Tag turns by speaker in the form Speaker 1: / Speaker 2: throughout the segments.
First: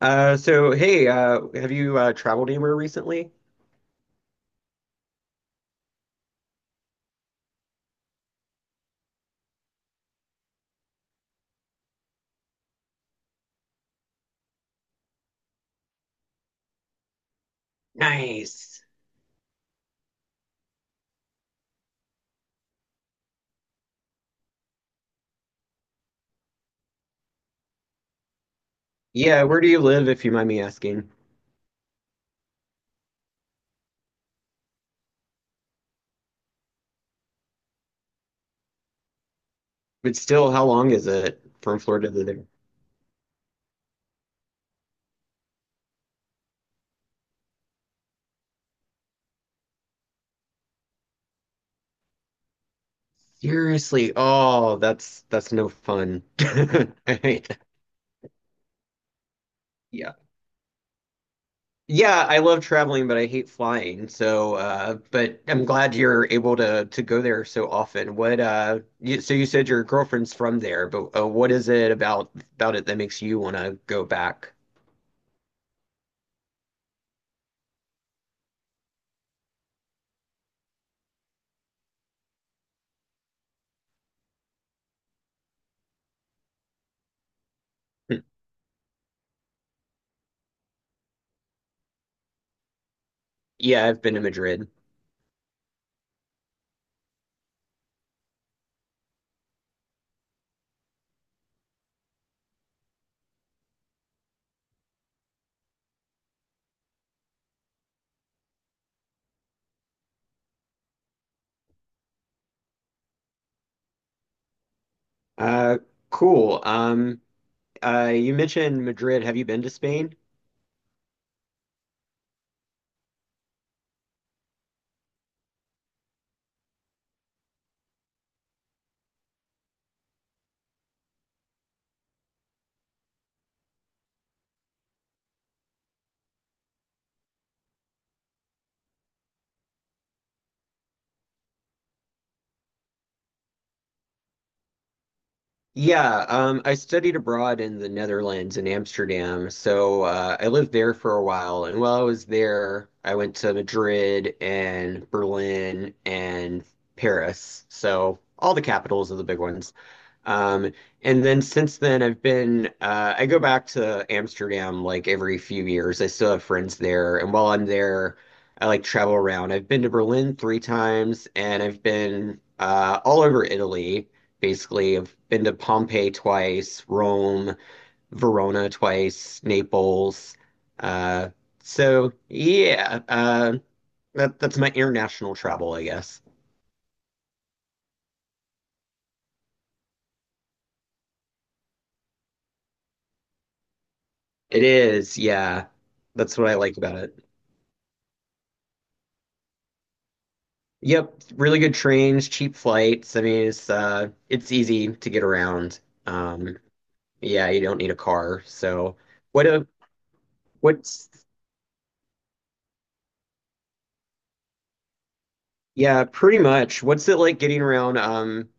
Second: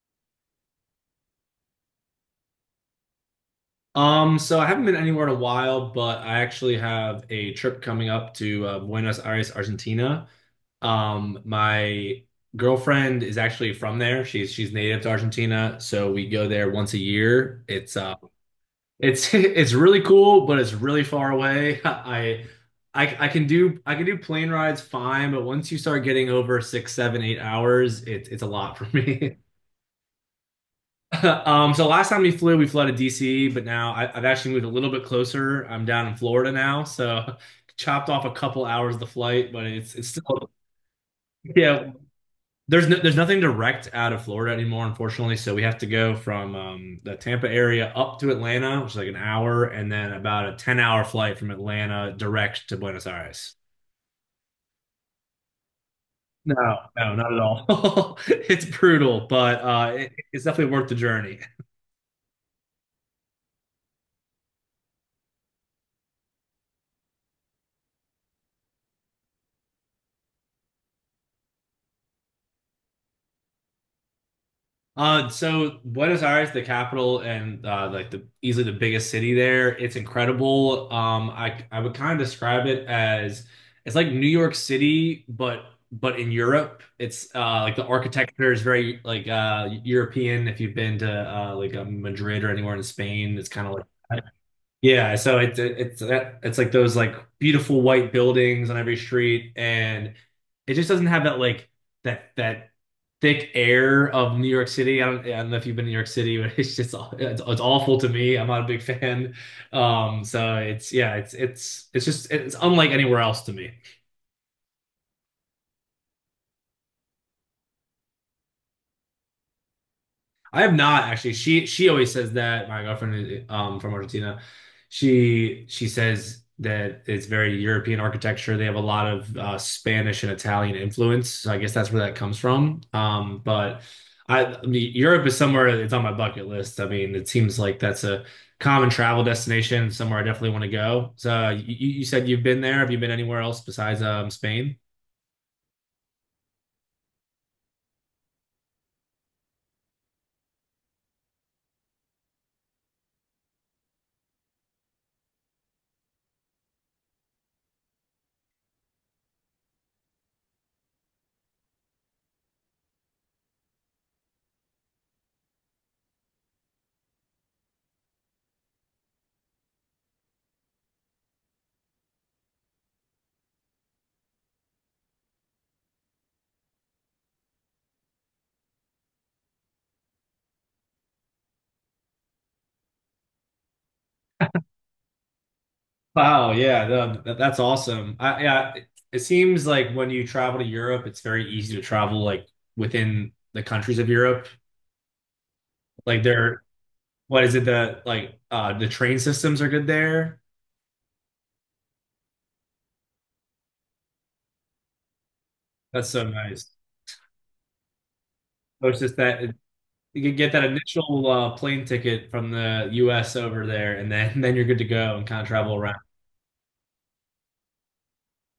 Speaker 1: So hey, have you traveled anywhere recently?
Speaker 2: So I haven't been anywhere in a while, but I actually have a trip coming up to Buenos Aires, Argentina. My girlfriend is actually from there. She's native to Argentina, so we go there once a year.
Speaker 1: Nice.
Speaker 2: It's It's really cool, but it's really far away. I can do I can do plane rides fine, but once you start getting over 6, 7, 8 hours, it's a lot for me.
Speaker 1: Yeah, where do you live, if you mind me asking?
Speaker 2: So last time we flew, to DC, but now I've actually moved a little bit closer. I'm down in Florida now, so chopped off a couple hours of the flight, but it's
Speaker 1: But
Speaker 2: still.
Speaker 1: still, how long is it from
Speaker 2: Yeah.
Speaker 1: Florida to there?
Speaker 2: There's nothing direct out of Florida anymore, unfortunately. So we have to go from the Tampa area up to Atlanta, which is like an hour, and then about a 10 hour flight from Atlanta direct to Buenos Aires.
Speaker 1: Seriously, oh, that's no fun.
Speaker 2: No, no,
Speaker 1: I
Speaker 2: not at
Speaker 1: hate-
Speaker 2: all. It's brutal, but
Speaker 1: Yeah.
Speaker 2: it's definitely worth the journey.
Speaker 1: Yeah, I love traveling, but I hate flying. So, but I'm glad you're able to go there so often. So you said your girlfriend's from there, but what is it about it that makes you want to go back?
Speaker 2: So Buenos Aires, the capital and like the easily the biggest city there. It's incredible. I would kind of describe it as it's like New York City, but in Europe. It's like the architecture is very like European. If you've been to like Madrid or anywhere in Spain, it's kind of like,
Speaker 1: Yeah, I've been to Madrid.
Speaker 2: yeah, so it's that it's like those like beautiful white buildings on every street, and it just doesn't have that like that thick air of New York City. I don't know if you've been to New York City, but it's just it's awful to me. I'm not a big fan. So it's yeah, it's just it's unlike anywhere else to me.
Speaker 1: Uh, cool. You mentioned Madrid. Have you been to Spain?
Speaker 2: I have not actually. She always says that my girlfriend is from Argentina. She says that it's very European architecture. They have a lot of Spanish and Italian influence. So I guess that's where that comes from. But I mean, Europe is somewhere it's on my bucket list. I mean, it seems like that's a common travel destination, somewhere I definitely want to go. So you said you've been there. Have you been anywhere else besides Spain?
Speaker 1: Yeah, I studied abroad in the Netherlands in Amsterdam. So I lived there for a while. And while I was there, I went to Madrid and Berlin and Paris. So all the capitals of the big ones. Um, and then since then, I've been, I go back to Amsterdam like every few years. I still have friends there. And while I'm there, I like travel around. I've been to Berlin 3 times and I've been all over Italy, basically. I've been to Pompeii twice, Rome, Verona twice, Naples. Uh, so yeah, that's my international travel, I guess.
Speaker 2: Wow, yeah, no, that's awesome. Yeah, it seems like when you travel to Europe, it's very easy to travel like within the countries of Europe.
Speaker 1: It is, yeah.
Speaker 2: Like
Speaker 1: That's what I like about it.
Speaker 2: what is it that like the train systems are good there?
Speaker 1: Yep, really good trains, cheap flights. I mean, it's easy to get around.
Speaker 2: That's so
Speaker 1: Um,
Speaker 2: nice.
Speaker 1: yeah, you don't need a car.
Speaker 2: So
Speaker 1: So
Speaker 2: it's just that
Speaker 1: what a
Speaker 2: you can get that
Speaker 1: what's
Speaker 2: initial plane ticket from the US over there, and then then you're good to go and kind of travel around.
Speaker 1: yeah, pretty much. What's it like getting around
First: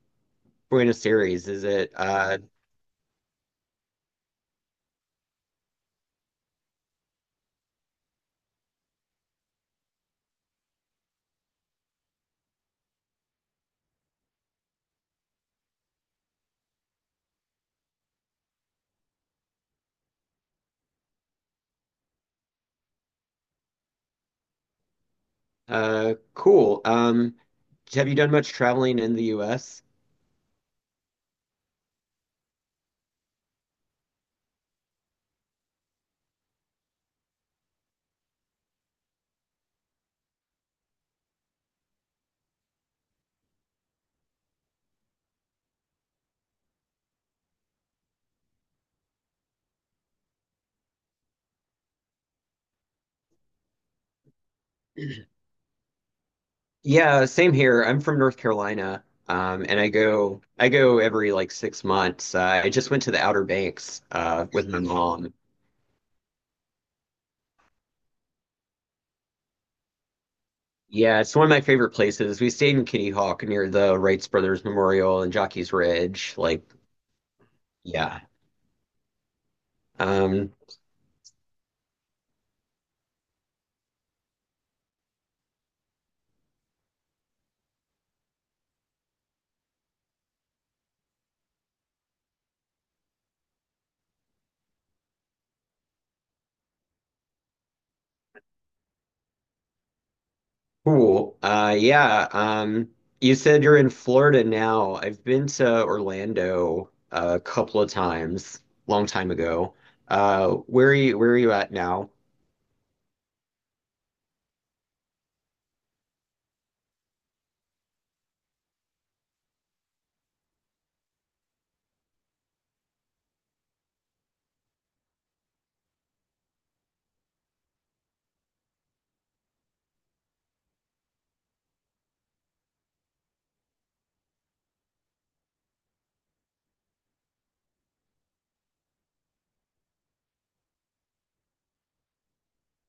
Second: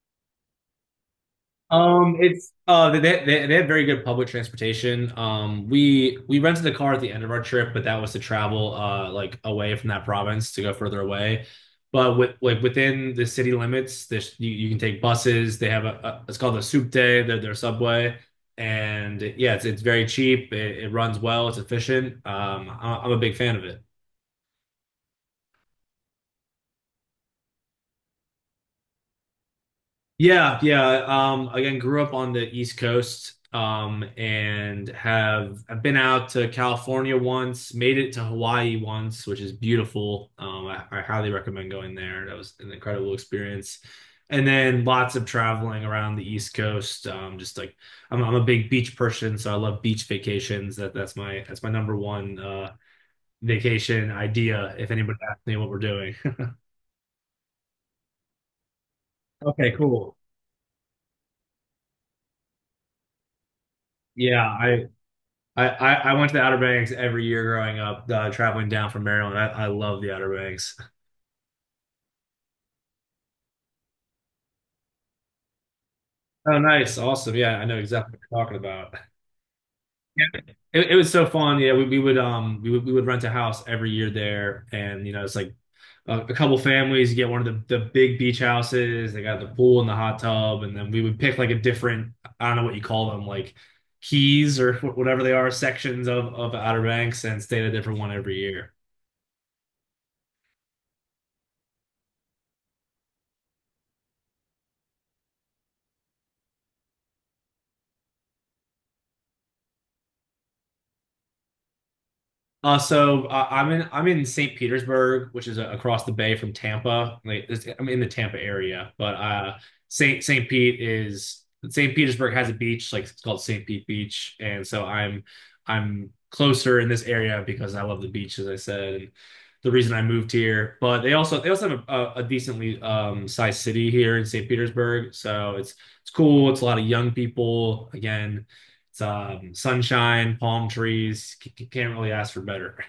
Speaker 1: Buenos Aires? Is it
Speaker 2: It's they have very good public transportation. We rented a car at the end of our trip, but that was to travel like away from that province to go further away. But with like within the city limits, you can take buses. They have a it's called the Souk Day, their subway, and yeah, it's very cheap. It runs well. It's efficient. I'm a big fan of it.
Speaker 1: cool. Have you done much traveling in the US?
Speaker 2: Yeah, yeah. Again, grew up on the East Coast, and have I've been out to California once, made it to Hawaii once, which is beautiful. I highly recommend going there. That was an incredible experience. And then lots of traveling around the East Coast. Just like I'm a big beach person, so I love beach vacations. That's my number one vacation idea. If anybody asks me what we're doing.
Speaker 1: Yeah, same here. I'm from North Carolina. Um,
Speaker 2: Okay,
Speaker 1: and I
Speaker 2: cool.
Speaker 1: go I go every like 6 months. I just went to the Outer Banks
Speaker 2: Yeah,
Speaker 1: with my
Speaker 2: I
Speaker 1: mom.
Speaker 2: I, I, I went to the Outer Banks every year growing up, traveling down from Maryland. I love the Outer Banks.
Speaker 1: Yeah, it's one of my favorite places. We stayed in Kitty Hawk near the Wrights Brothers Memorial and Jockey's Ridge.
Speaker 2: Oh,
Speaker 1: Like,
Speaker 2: nice, awesome. Yeah, I know exactly
Speaker 1: yeah.
Speaker 2: what you're talking about. Yeah,
Speaker 1: Um,
Speaker 2: it was so fun. Yeah, we would rent a house every year there, and it's like a couple families get one of the big beach houses. They got the pool and the hot tub, and then we would pick like a different, I don't know what you call them, like keys or whatever they are, sections of Outer Banks, and stay at a different one every year.
Speaker 1: cool. Yeah. You said you're in Florida now. I've been to Orlando a couple of times, long time ago. Where are you at now?
Speaker 2: I'm in St. Petersburg, which is across the bay from Tampa. Like, I'm in the Tampa area, but St. Pete is, St. Petersburg has a beach, like it's called St. Pete Beach, and so I'm closer in this area because I love the beach, as I said, and the reason I moved here. But they also have a decently sized city here in St. Petersburg, so it's cool. It's a lot of young people, again, it's sunshine, palm trees. Can't really ask for better.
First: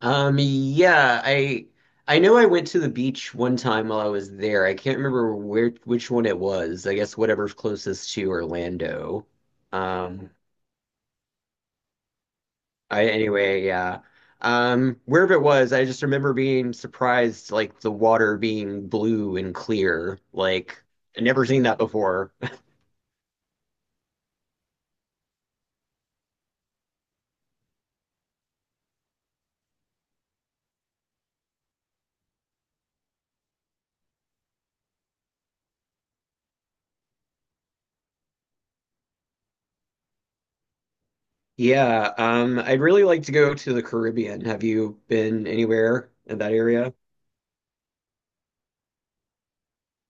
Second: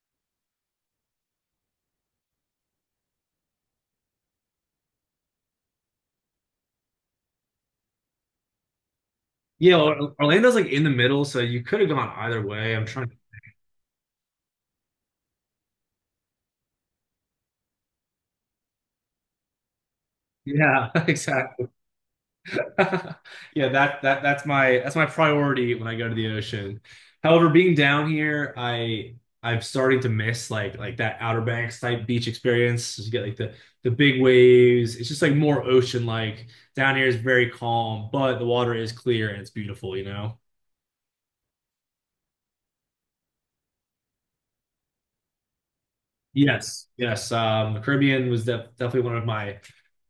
Speaker 1: Yeah, I know I went to the beach one time while I was there. I can't remember where which one it was. I guess whatever's closest to Orlando.
Speaker 2: Yeah, Or-
Speaker 1: Um,
Speaker 2: Orlando's like in the middle, so you could have gone either way. I'm
Speaker 1: I
Speaker 2: trying to.
Speaker 1: Anyway, yeah. Wherever it was, I just remember being surprised, like the water being blue and clear. Like
Speaker 2: Yeah,
Speaker 1: I'd never seen
Speaker 2: exactly.
Speaker 1: that before.
Speaker 2: Yeah, that's my priority when I go to the ocean. However, being down here, I'm starting to miss like that Outer Banks type beach experience. You get like the big waves. It's just like more ocean like. Down here is very calm, but the water is clear and it's beautiful, you know?
Speaker 1: Yeah, I'd really like to go to the Caribbean. Have you been anywhere in that
Speaker 2: Yes,
Speaker 1: area?
Speaker 2: yes. The Caribbean was definitely one of my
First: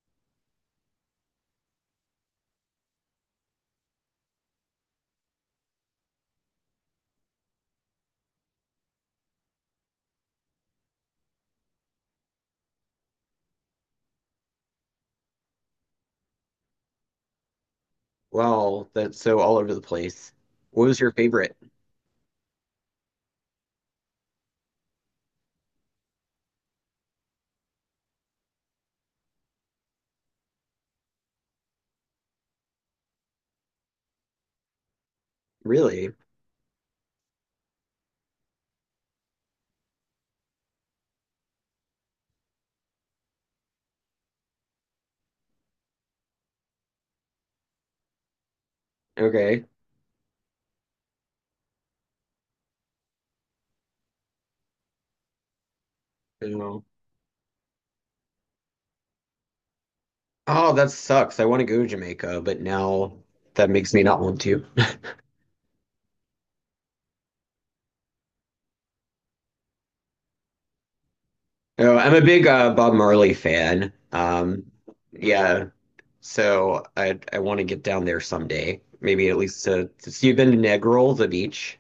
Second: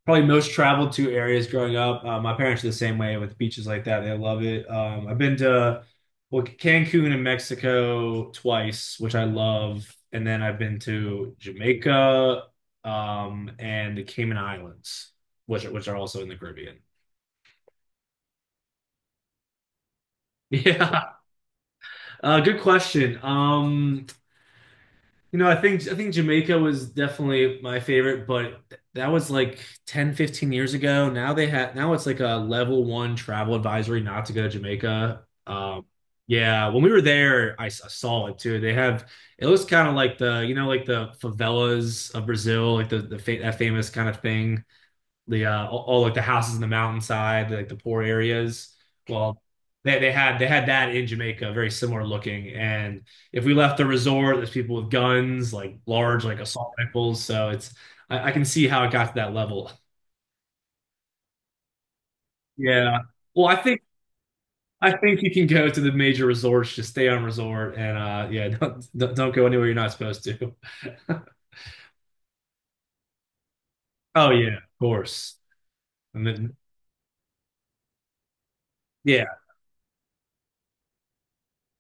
Speaker 2: probably most traveled to areas growing up. My parents are the same way with beaches like that. They love it. I've been to, well, Cancun in Mexico twice, which I love, and then I've been to Jamaica, and the Cayman Islands, which are also in the Caribbean.
Speaker 1: Wow, that's so all over the place. What was your
Speaker 2: Yeah,
Speaker 1: favorite?
Speaker 2: good question. I think Jamaica was definitely my favorite, but that was like 10, 15 years ago. Now it's like a level one travel advisory not to go to Jamaica.
Speaker 1: Really?
Speaker 2: Yeah, when we were there, I saw it too. They have it looks kind of like the you know like the favelas of Brazil, like the fa that famous kind of thing, the like the houses in the mountainside, like the poor areas. Well,
Speaker 1: Okay.
Speaker 2: they had that in Jamaica, very similar looking. And if we left the resort, there's people with guns, like large, like assault
Speaker 1: Oh,
Speaker 2: rifles. So I can see how it got to that level.
Speaker 1: oh, that sucks. I want to go to Jamaica, but
Speaker 2: Yeah.
Speaker 1: now
Speaker 2: Well, I
Speaker 1: that
Speaker 2: think
Speaker 1: makes me not want to.
Speaker 2: I think you can go to the major resorts, just stay on resort, and yeah, don't go anywhere you're not supposed to.
Speaker 1: Oh, I'm a big Bob Marley fan.
Speaker 2: Oh yeah, of course.
Speaker 1: Yeah.
Speaker 2: And then,
Speaker 1: So I want to get down there someday.
Speaker 2: yeah.
Speaker 1: Maybe at least to see. You've been to Negril, the beach.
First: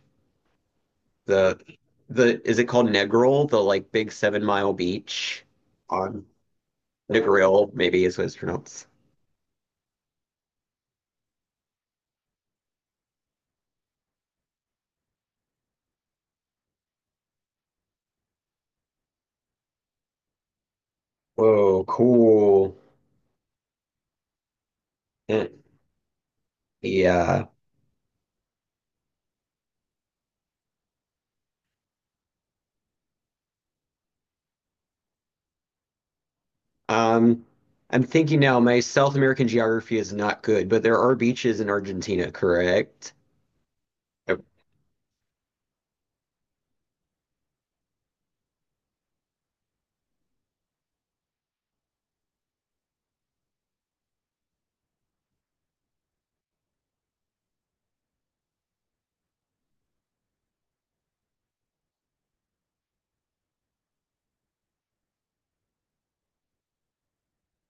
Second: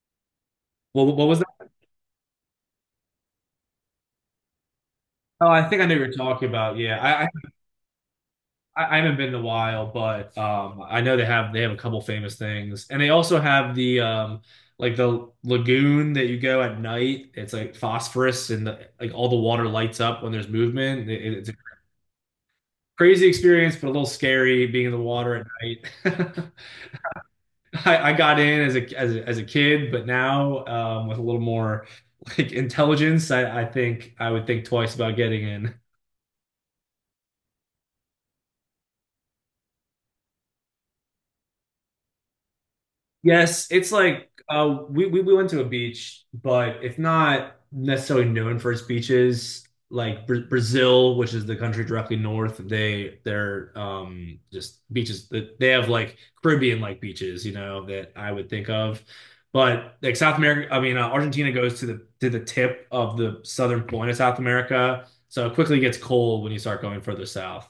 Speaker 2: Well, what was
Speaker 1: The
Speaker 2: that?
Speaker 1: the is it called Negril? The like big 7 mile beach
Speaker 2: Oh, I think I know what you're
Speaker 1: on
Speaker 2: talking about. Yeah,
Speaker 1: Negril, maybe is what it's pronounced.
Speaker 2: haven't been in a while, but I know they have a couple famous things, and they also have the like the lagoon that you go at night. It's like phosphorus, and like all the water lights up when there's movement. It's a
Speaker 1: Whoa, cool.
Speaker 2: crazy experience, but a little scary being in the water at
Speaker 1: Eh,
Speaker 2: night.
Speaker 1: yeah.
Speaker 2: I got in as a kid, but now with a little more like intelligence, I think I would think twice about getting in.
Speaker 1: Um, I'm thinking now, my South American geography is not good, but there are beaches in Argentina, correct?
Speaker 2: Yes, it's like
Speaker 1: Yep.
Speaker 2: we went to a beach, but it's not necessarily known for its beaches. Like Brazil, which is the country directly north, they're just beaches that they have, like Caribbean like beaches, that I would think of. But like South America, I mean, Argentina goes to the tip of the southern point of South America, so it quickly gets cold when you start going further south.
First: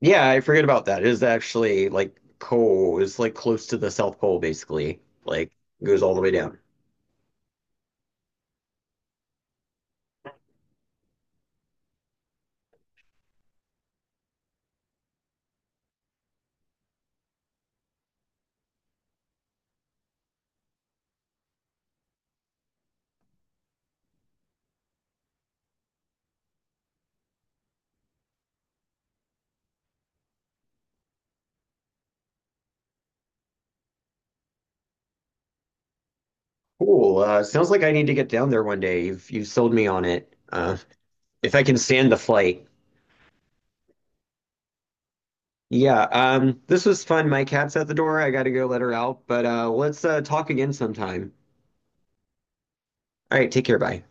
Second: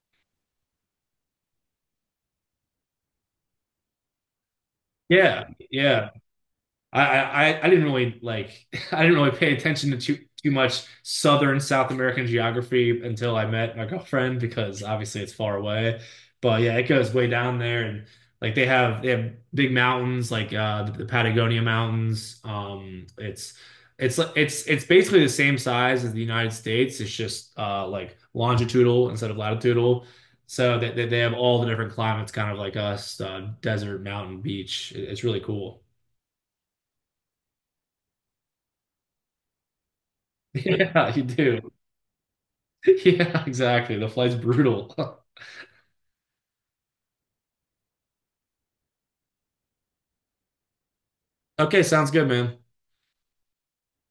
Speaker 1: Yeah, I forget about that. It is actually like pole. It's like close to the South Pole, basically.
Speaker 2: Yeah,
Speaker 1: Like goes
Speaker 2: yeah.
Speaker 1: all the way down.
Speaker 2: I I didn't really like, I didn't really pay attention to too much Southern South American geography until I met my girlfriend, because obviously it's far away. But yeah, it goes way down there, and like they have big mountains, like the Patagonia Mountains. It's like it's basically the same size as the United States. It's just like longitudinal instead of latitudinal. So they have all the different climates, kind of like us, desert, mountain, beach. It's really cool.
Speaker 1: Cool. Sounds like I need to get down there one day. You've sold me on it.
Speaker 2: Yeah, you
Speaker 1: If I
Speaker 2: do.
Speaker 1: can stand the flight.
Speaker 2: Yeah, exactly. The flight's brutal.
Speaker 1: Yeah, this was fun. My cat's at the door. I gotta go let her out, but let's talk again sometime.
Speaker 2: Okay, sounds good, man.
Speaker 1: All right, take care. Bye.